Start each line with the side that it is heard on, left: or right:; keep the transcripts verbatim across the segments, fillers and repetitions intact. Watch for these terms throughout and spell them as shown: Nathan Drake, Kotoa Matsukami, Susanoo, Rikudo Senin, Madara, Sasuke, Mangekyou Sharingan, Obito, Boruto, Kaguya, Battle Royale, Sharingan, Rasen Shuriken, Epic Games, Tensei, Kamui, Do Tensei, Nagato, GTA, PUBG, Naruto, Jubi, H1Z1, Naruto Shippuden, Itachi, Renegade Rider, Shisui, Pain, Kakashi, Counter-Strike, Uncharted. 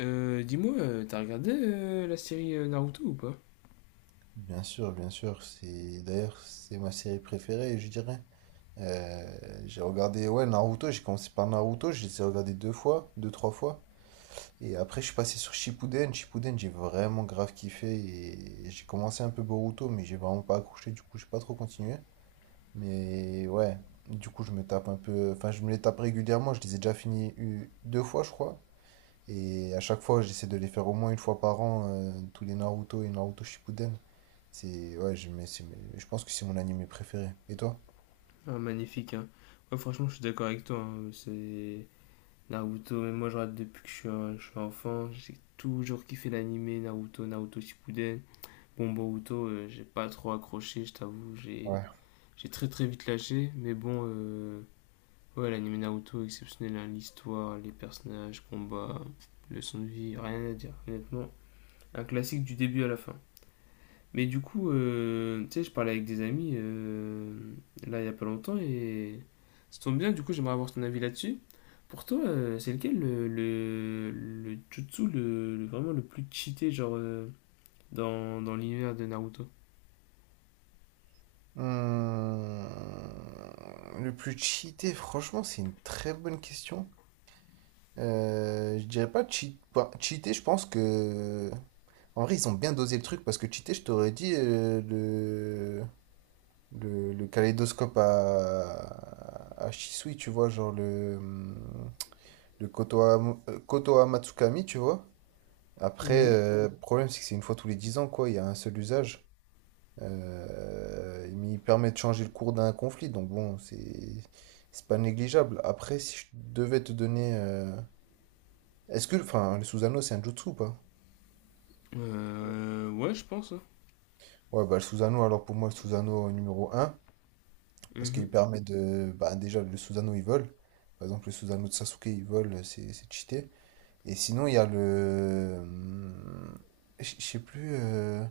left: Euh, dis-moi, euh, t'as regardé euh, la série euh, Naruto ou pas?
right: Bien sûr, bien sûr, c'est d'ailleurs c'est ma série préférée, je dirais. Euh, j'ai regardé ouais Naruto, j'ai commencé par Naruto, je les ai regardés deux fois, deux trois fois, et après je suis passé sur Shippuden. Shippuden, j'ai vraiment grave kiffé et j'ai commencé un peu Boruto, mais j'ai vraiment pas accroché, du coup j'ai pas trop continué. Mais ouais, du coup je me tape un peu, enfin je me les tape régulièrement, je les ai déjà finis eu- deux fois je crois, et à chaque fois j'essaie de les faire au moins une fois par an euh, tous les Naruto et Naruto Shippuden. C'est ouais, je mais c'est- mais je pense que c'est mon animé préféré. Et toi?
left: Ah, magnifique, hein. Ouais, franchement, je suis d'accord avec toi, hein. C'est Naruto, même moi, je regarde depuis que je suis, un- je suis enfant. J'ai toujours kiffé l'animé Naruto, Naruto Shippuden. Bon, Boruto, euh, j'ai pas trop accroché, je t'avoue. J'ai
right: Ouais.
left: j'ai très très vite lâché. Mais bon, euh, ouais, l'animé Naruto, exceptionnel, hein. L'histoire, les personnages, combats, leçons de vie, rien à dire. Honnêtement, un classique du début à la fin. Mais du coup, euh, tu sais, je parlais avec des amis euh, là il y a pas longtemps et ça tombe bien, du coup, j'aimerais avoir ton avis là-dessus. Pour toi, euh, c'est lequel le, le, le jutsu le, le- vraiment le plus cheaté genre euh, dans, dans l'univers de Naruto?
right: Hmm, le plus cheaté, franchement, c'est une très bonne question. Euh, je dirais pas cheat... bah, cheaté, je pense que... En vrai, ils ont bien dosé le truc parce que cheaté, je t'aurais dit euh, le... le... le kaléidoscope à... à Shisui, tu vois, genre le, hum, le Kotoa... euh, Kotoa Matsukami, tu vois. Après,
left: Mhm.
right: euh, le problème, c'est que c'est une fois tous les dix ans, quoi, il y a un seul usage. Euh, mais il permet de changer le cours d'un conflit, donc bon, c'est c'est pas négligeable. Après, si je devais te donner, euh, est-ce que, enfin, le Susanoo c'est un jutsu ou pas?
left: Euh, ouais, je pense, hein.
right: Ouais, bah le Susanoo, alors pour moi le Susanoo numéro un parce qu'il
left: Mhm.
right: permet de, bah déjà le Susanoo il vole. Par exemple, le Susanoo de Sasuke il vole, c'est c'est cheaté. Et sinon il y a le, hum, je je sais plus, euh,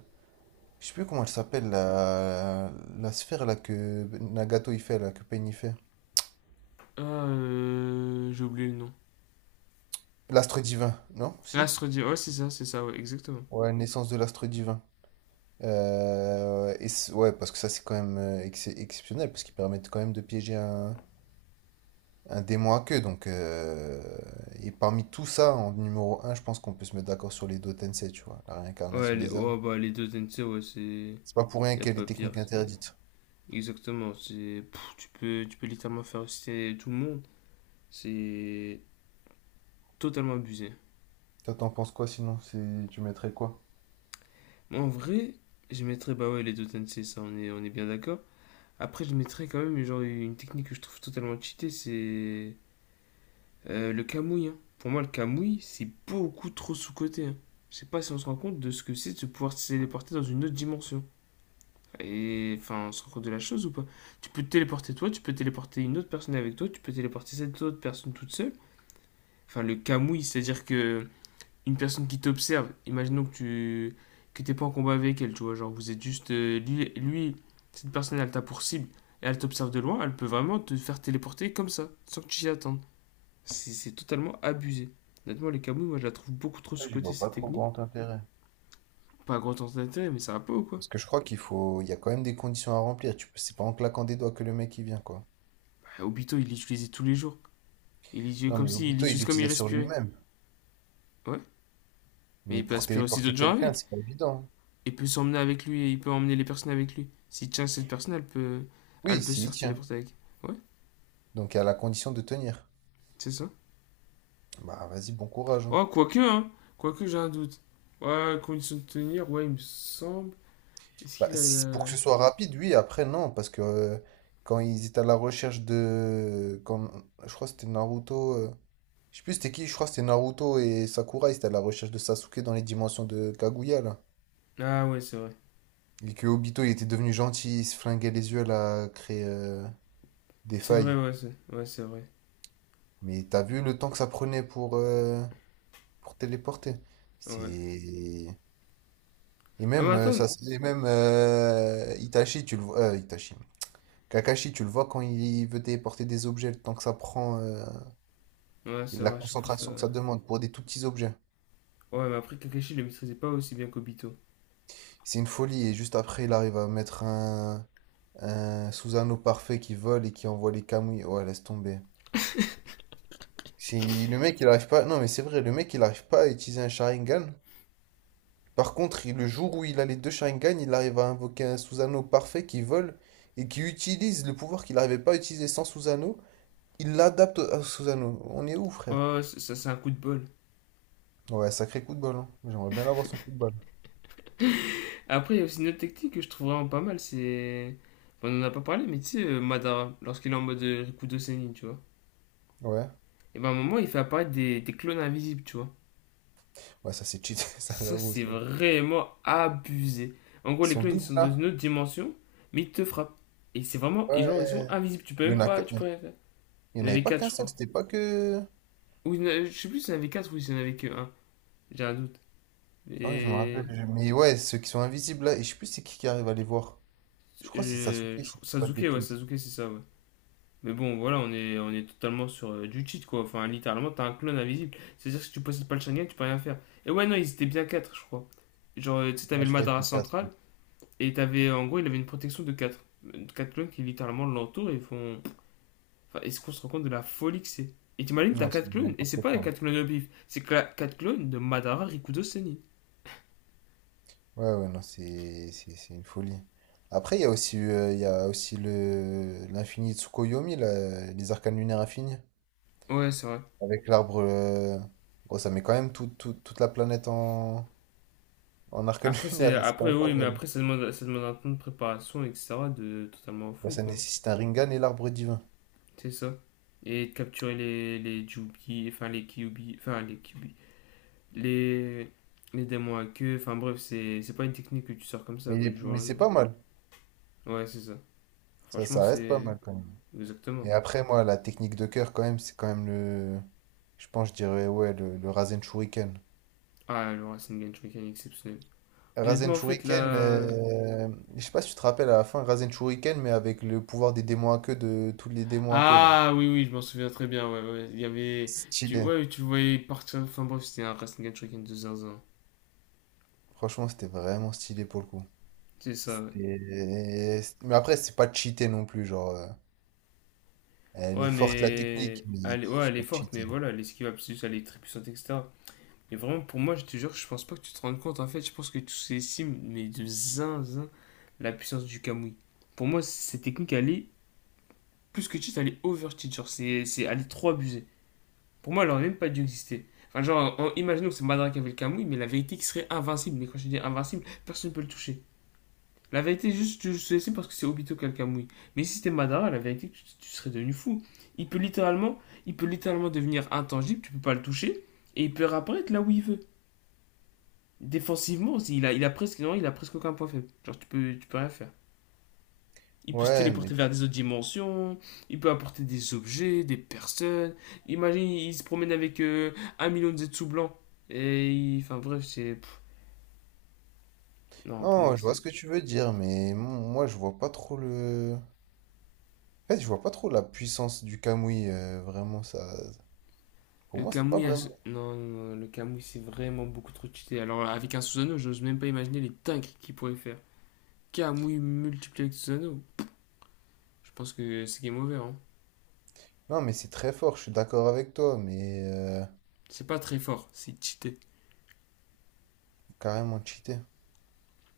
right: je sais plus comment elle s'appelle la la sphère là que Nagato il fait là, que Pain il fait.
left: Ah, euh, j'ai oublié le nom.
right: L'astre divin, non? Si?
left: L'astre dit, ouais, c'est ça, c'est ça, ouais, exactement.
right: Ouais, naissance de l'astre divin. Euh, et c'est- ouais, parce que ça, c'est quand même euh, ex- exceptionnel, parce qu'ils permettent quand même de piéger un, un démon à queue. Donc, euh, et parmi tout ça, en numéro un, je pense qu'on peut se mettre d'accord sur les Do Tensei, tu vois, la
left: Ouais,
right: réincarnation
left: les,
right: des âmes.
left: ouais, bah, les deux Tensei, ouais, c'est.
right: C'est pas pour rien
left: Y a
right: qu'elle est
left: pas pire,
right: technique
left: c'est.
right: interdite.
left: Exactement, c'est pff, tu peux tu peux littéralement faire citer tout le monde, c'est totalement abusé.
right: Toi, t'en penses quoi sinon? C'est- Tu mettrais quoi?
left: Moi, en vrai, je mettrais bah ouais les deux Tensei, ça on est on est bien d'accord. Après je mettrais quand même genre une technique que je trouve totalement cheatée, c'est euh, le Kamui, hein. Pour moi le Kamui, c'est beaucoup trop sous-coté, hein. Je sais pas si on se rend compte de ce que c'est de se pouvoir se téléporter dans une autre dimension. Et enfin, on se rend compte de la chose ou pas? Tu peux te téléporter toi, tu peux téléporter une autre personne avec toi, tu peux téléporter cette autre personne toute seule. Enfin le camouille, c'est-à-dire que une personne qui t'observe, imaginons que tu que t'es pas en combat avec elle, tu vois, genre vous êtes juste euh, lui, lui, cette personne elle t'a pour cible et elle t'observe de loin, elle peut vraiment te faire téléporter comme ça, sans que tu t'y attendes. C'est c'est totalement abusé. Honnêtement, les camouilles, moi je la trouve beaucoup trop
right: Ouais, j'y
left: sous-cotée
right: vois
left: cette
right: pas trop
left: technique.
right: grand intérêt.
left: Pas grand temps d'intérêt, mais ça va pas ou quoi?
right: Parce que je crois qu'il faut, il y a quand même des conditions à remplir. Tu peux, c'est pas en claquant des doigts que le mec il vient, quoi.
left: Bah, Obito, il l'utilisait tous les jours. Il l'utilisait
right: Non,
left: comme
right: mais
left: si, il
right: Obito, il
left: l'utilise comme il
right: l'utilisait sur
left: respirait.
right: lui-même.
left: Ouais, mais
right: Mais
left: il peut
right: pour
left: aspirer aussi
right: téléporter
left: d'autres gens
right: quelqu'un,
left: avec.
right: c'est pas évident.
left: Il peut s'emmener avec lui et il peut emmener les personnes avec lui. S'il tient cette personne, elle peut, elle
right: Oui,
left: peut se
right: s'il
left: faire
right: tient.
left: téléporter avec. Ouais,
right: Donc à la condition de tenir.
left: c'est ça.
right: Bah vas-y, bon courage, hein.
left: Oh, quoique, hein. Quoique, j'ai un doute. Ouais, condition de tenir, ouais, il me semble. Est-ce
right: Bah,
left: qu'il a.
right: si- pour que ce soit rapide, oui, après non, parce que euh, quand ils étaient à la recherche de. Quand, je crois que c'était Naruto. euh, Je sais plus c'était qui, je crois que c'était Naruto et Sakura, ils étaient à la recherche de Sasuke dans les dimensions de Kaguya là.
left: Ah, ouais, c'est vrai.
right: Et que Obito il était devenu gentil, il se flinguait les yeux là, à créer euh, des
left: C'est vrai,
right: failles.
left: ouais, c'est ouais, c'est vrai.
right: Mais t'as vu le temps que ça prenait pour, euh, pour téléporter?
left: Ouais.
right: C'est. Et
left: Ah, mais
right: même, euh,
left: attends.
right: ça, et même euh, Itachi, tu le vois. euh, Itachi. Kakashi, tu le vois quand il veut téléporter des objets, le temps que ça prend, euh,
left: Ouais,
right: et
left: c'est
right: la
left: vrai, à chaque fois ça.
right: concentration que ça demande pour des tout petits objets.
left: Ouais, mais après, Kakashi il le maîtrisait pas aussi bien qu'Obito.
right: C'est une folie. Et juste après, il arrive à mettre un, un Susanoo parfait qui vole et qui envoie les Kamui. Ouais, laisse tomber. Si le mec, il arrive pas. Non, mais c'est vrai, le mec, il arrive pas à utiliser un Sharingan. Par contre, il- le jour où il a les deux Sharingan, il arrive à invoquer un Susanoo parfait qui vole et qui utilise le pouvoir qu'il n'arrivait pas à utiliser sans Susanoo. Il l'adapte à Susano. On est où, frère?
left: Oh, ça, c'est un coup de bol.
right: Ouais, sacré coup de bol, hein. J'aimerais bien avoir son coup de balle.
left: Après, il y a aussi une autre technique que je trouve vraiment pas mal, c'est. Enfin, on en a pas parlé, mais tu sais, euh, Madara, lorsqu'il est en mode euh, Rikudo Senin, tu vois.
right: Ouais.
left: Et ben à un moment, il fait apparaître des, des clones invisibles, tu vois.
right: Ouais, ça c'est cheaté, ça
left: Ça,
right: j'avoue
left: c'est
right: aussi.
left: vraiment abusé. En gros, les
right: Son
left: clones, ils
right: double
left: sont dans
right: là.
left: une autre dimension, mais ils te frappent. Et c'est vraiment. Et genre, ils sont
right: Ouais.
left: invisibles. Tu peux
right: Il y
left: même
right: en a,
left: pas.
right: qu-
left: Tu peux rien faire.
right: il y
left: Il
right: en
left: y en
right: avait
left: avait
right: pas
left: quatre
right: qu'un
left: je
right: seul,
left: crois.
right: c'était pas que.
left: Ou je sais plus s'il y en avait quatre ou s'il y en avait que un. J'ai un doute.
right: Ah ouais, je me
left: Et.
right: rappelle. je- Mais ouais, ceux qui sont invisibles là, et je sais plus c'est qui qui arrive à les voir. Je crois que c'est Sasuke,
left: Je, je-
right: si je dis pas de
left: Sasuke, ouais,
right: bêtises.
left: Sasuke, c'est ça, ouais. Mais bon, voilà, on est, on est totalement sur euh, du cheat, quoi. Enfin, littéralement, t'as un clone invisible. C'est-à-dire que si tu possèdes pas le Sharingan, tu peux rien faire. Et ouais, non, ils étaient bien quatre je crois. Genre, euh, tu sais,
right: Ouais,
left: t'avais le
right: je crois que
left: Madara
right: c'était quatre.
left: central, et t'avais, en gros, il avait une protection de quatre quatre clones qui littéralement l'entourent et font. Enfin, est-ce qu'on se rend compte de la folie que c'est? Et t'imagines, t'as
right: Non, c'est
left: quatre clones, et c'est
right: n'importe
left: pas les
right: quoi.
left: quatre clones de bif, c'est quatre clones de Madara Rikudo Senin.
right: Ouais, ouais, non, c'est c'est- c'est une folie. Après, il y a aussi, euh, il y a aussi le l'infini Tsukuyomi, là, les arcanes lunaires infinis.
left: Ouais, c'est vrai.
right: Avec l'arbre. euh, Bon, ça met quand même tout- tout- toute la planète en, en arcane
left: Après,
right: lunaire,
left: c'est...
right: hein. C'est quand
left: après,
right: même pas
left: oui, mais
right: mal.
left: après, ça demande, ça demande un temps de préparation, et cetera de totalement
right: Bah,
left: fou,
right: ça
left: quoi.
right: nécessite un ringan et l'arbre divin.
left: C'est ça. Et de capturer les, les Jubi, enfin les Kyubi, enfin les Kyubi, les, les démons à queue, enfin bref, c'est c'est pas une technique que tu sors comme ça,
right: Mais,
left: quoi,
right: il
left: du
right: est-
left: jour au
right: mais c'est
left: lendemain.
right: pas mal.
left: Ouais, c'est ça.
right: Ça,
left: Franchement,
right: ça reste pas
left: c'est.
right: mal quand même. Et
left: Exactement.
right: après, moi, la technique de cœur, quand même, c'est quand même le. Je pense, je dirais, ouais, le, le Rasen Shuriken.
left: Ah, le Racing a une mécanique exceptionnelle.
right: Rasen
left: Honnêtement, en fait,
right: Shuriken,
left: là.
right: euh, je sais pas si tu te rappelles à la fin, Rasen Shuriken, mais avec le pouvoir des démons à queue de tous les démons à queue là.
left: Ah, oui, oui, je m'en souviens très bien. Ouais, ouais. Il y avait. Tu...
right: Stylé.
left: Ouais, tu le voyais partir. Enfin, bref, c'était un Racing and Shuriken de zinzin.
right: Franchement, c'était vraiment stylé pour le coup.
left: C'est ça, ouais.
right: C'était- Mais après, c'est pas cheaté non plus, genre. euh, Elle est
left: Ouais,
right: forte la technique,
left: mais.
right: mais pff,
left: Elle... est- Ouais,
right: c'est
left: elle est
right: pas
left: forte,
right: cheaté.
left: mais voilà, elle esquive absolue, elle est très puissante, et cetera. Et vraiment, pour moi, je te jure, je pense pas que tu te rendes compte. En fait, je pense que tous ces sims, mais de zinzin, la puissance du Kamui. Pour moi, cette technique, elle est plus que cheat, elle est over cheat. Genre, c'est, c'est, elle est trop abusée. Pour moi, elle aurait même pas dû exister. Enfin, genre, en- imaginons que c'est Madara qui avait le Kamui, mais la vérité qui serait invincible. Mais quand je dis invincible, personne ne peut le toucher. La vérité, juste, tu sais, c'est parce que c'est Obito qui a le Kamui. Mais si c'était Madara, la vérité, tu, tu serais devenu fou. Il peut littéralement, il peut littéralement devenir intangible, tu peux pas le toucher, et il peut réapparaître là où il veut. Défensivement aussi, il a, il a presque, non, il a presque aucun point faible. Genre, tu peux, tu peux rien faire. Il peut se
right: Ouais, mais.
left: téléporter vers des autres dimensions, il peut apporter des objets, des personnes. Imagine, il se promène avec euh, un million de zetsu blancs. Et il- enfin bref, c'est. Non, pour moi,
right: Non, je vois ce
left: c'est.
right: que tu veux dire, mais mon- moi, je vois pas trop le. En fait, je vois pas trop la puissance du Kamui, euh, vraiment, ça. Pour
left: Le
right: moi, c'est pas
left: Kamui, a
right: vraiment.
left: Non, non, non, le Kamui, c'est vraiment beaucoup trop cheaté. Alors, avec un Susanoo, je n'ose même pas imaginer les dingueries qu'il pourrait faire. Kamui multiplié avec Susanoo, je pense que c'est game over, hein.
right: Non, mais c'est très fort, je suis d'accord avec toi, mais euh,
left: C'est pas très fort, c'est cheaté,
right: carrément cheaté.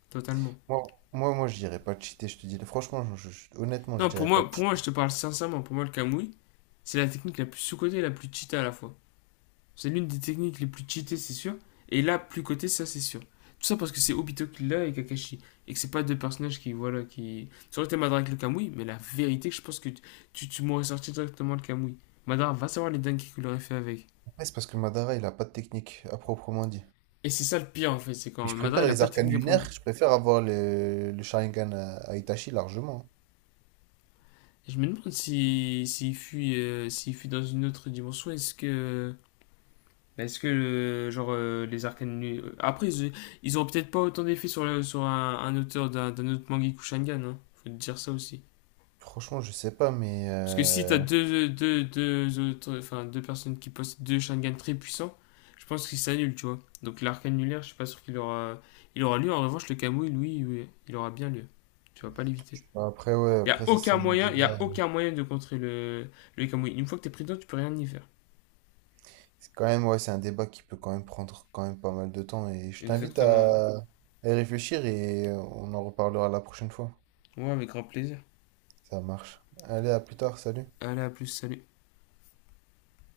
left: totalement.
right: Moi, moi, moi, je dirais pas cheaté, je te dis. Franchement, je- je- honnêtement, je
left: Non, pour
right: dirais pas
left: moi, pour moi,
right: cheaté.
left: je te parle sincèrement, pour moi, le Kamui, c'est la technique la plus sous-cotée et la plus cheatée à la fois. C'est l'une des techniques les plus cheatées, c'est sûr. Et là, plus côté, ça, c'est sûr. Tout ça parce que c'est Obito qui l'a et Kakashi. Et que c'est pas deux personnages qui, voilà, qui. Ça aurait été Madara avec le Kamui, mais la vérité, je pense que tu, tu, m'aurais sorti directement le Kamui. Madara va savoir les dingues qu'il aurait fait avec.
right: Après, c'est parce que Madara, il a pas de technique à proprement dit.
left: Et c'est ça le pire, en fait, c'est quand
right: Mais je
left: Madara,
right: préfère
left: il a
right: les
left: pas de
right: arcanes
left: technique à prendre.
right: lunaires, je préfère avoir le, le Sharingan à, à Itachi largement.
left: Je me demande s'il si, s'il fuit, euh, s'il fuit dans une autre dimension, est-ce que. Mais est-ce que, euh, genre, euh, les arcanes... nu- euh, Après, ils, ils auront peut-être pas autant d'effet sur, le- sur un, un auteur d'un d'un autre Mangekyou Shangan, hein. Faut te dire ça aussi.
right: Franchement, je sais pas, mais
left: Parce que si
right: euh,
left: t'as deux, deux, deux autres... Enfin, deux personnes qui possèdent deux Shangan très puissants, je pense qu'ils s'annulent, tu vois. Donc l'arcane annulaire, je suis pas sûr qu'il aura... Il aura lieu. En revanche, le Kamui, lui, oui, il aura bien lieu. Tu vas pas l'éviter.
right: après, ouais,
left: Il y a
right: après, ça, c'est
left: aucun
right: un
left: moyen, il y a
right: débat.
left: aucun moyen de contrer le, le Kamui. Une fois que t'es pris dedans, tu peux rien y faire.
right: C'est quand même, ouais, c'est un débat qui peut quand même prendre quand même pas mal de temps. Et je t'invite
left: Exactement, ouais.
right: à, à y réfléchir et on en reparlera la prochaine fois.
left: Ouais, avec grand plaisir.
right: Ça marche. Allez, à plus tard, salut.
left: Allez, à plus, salut.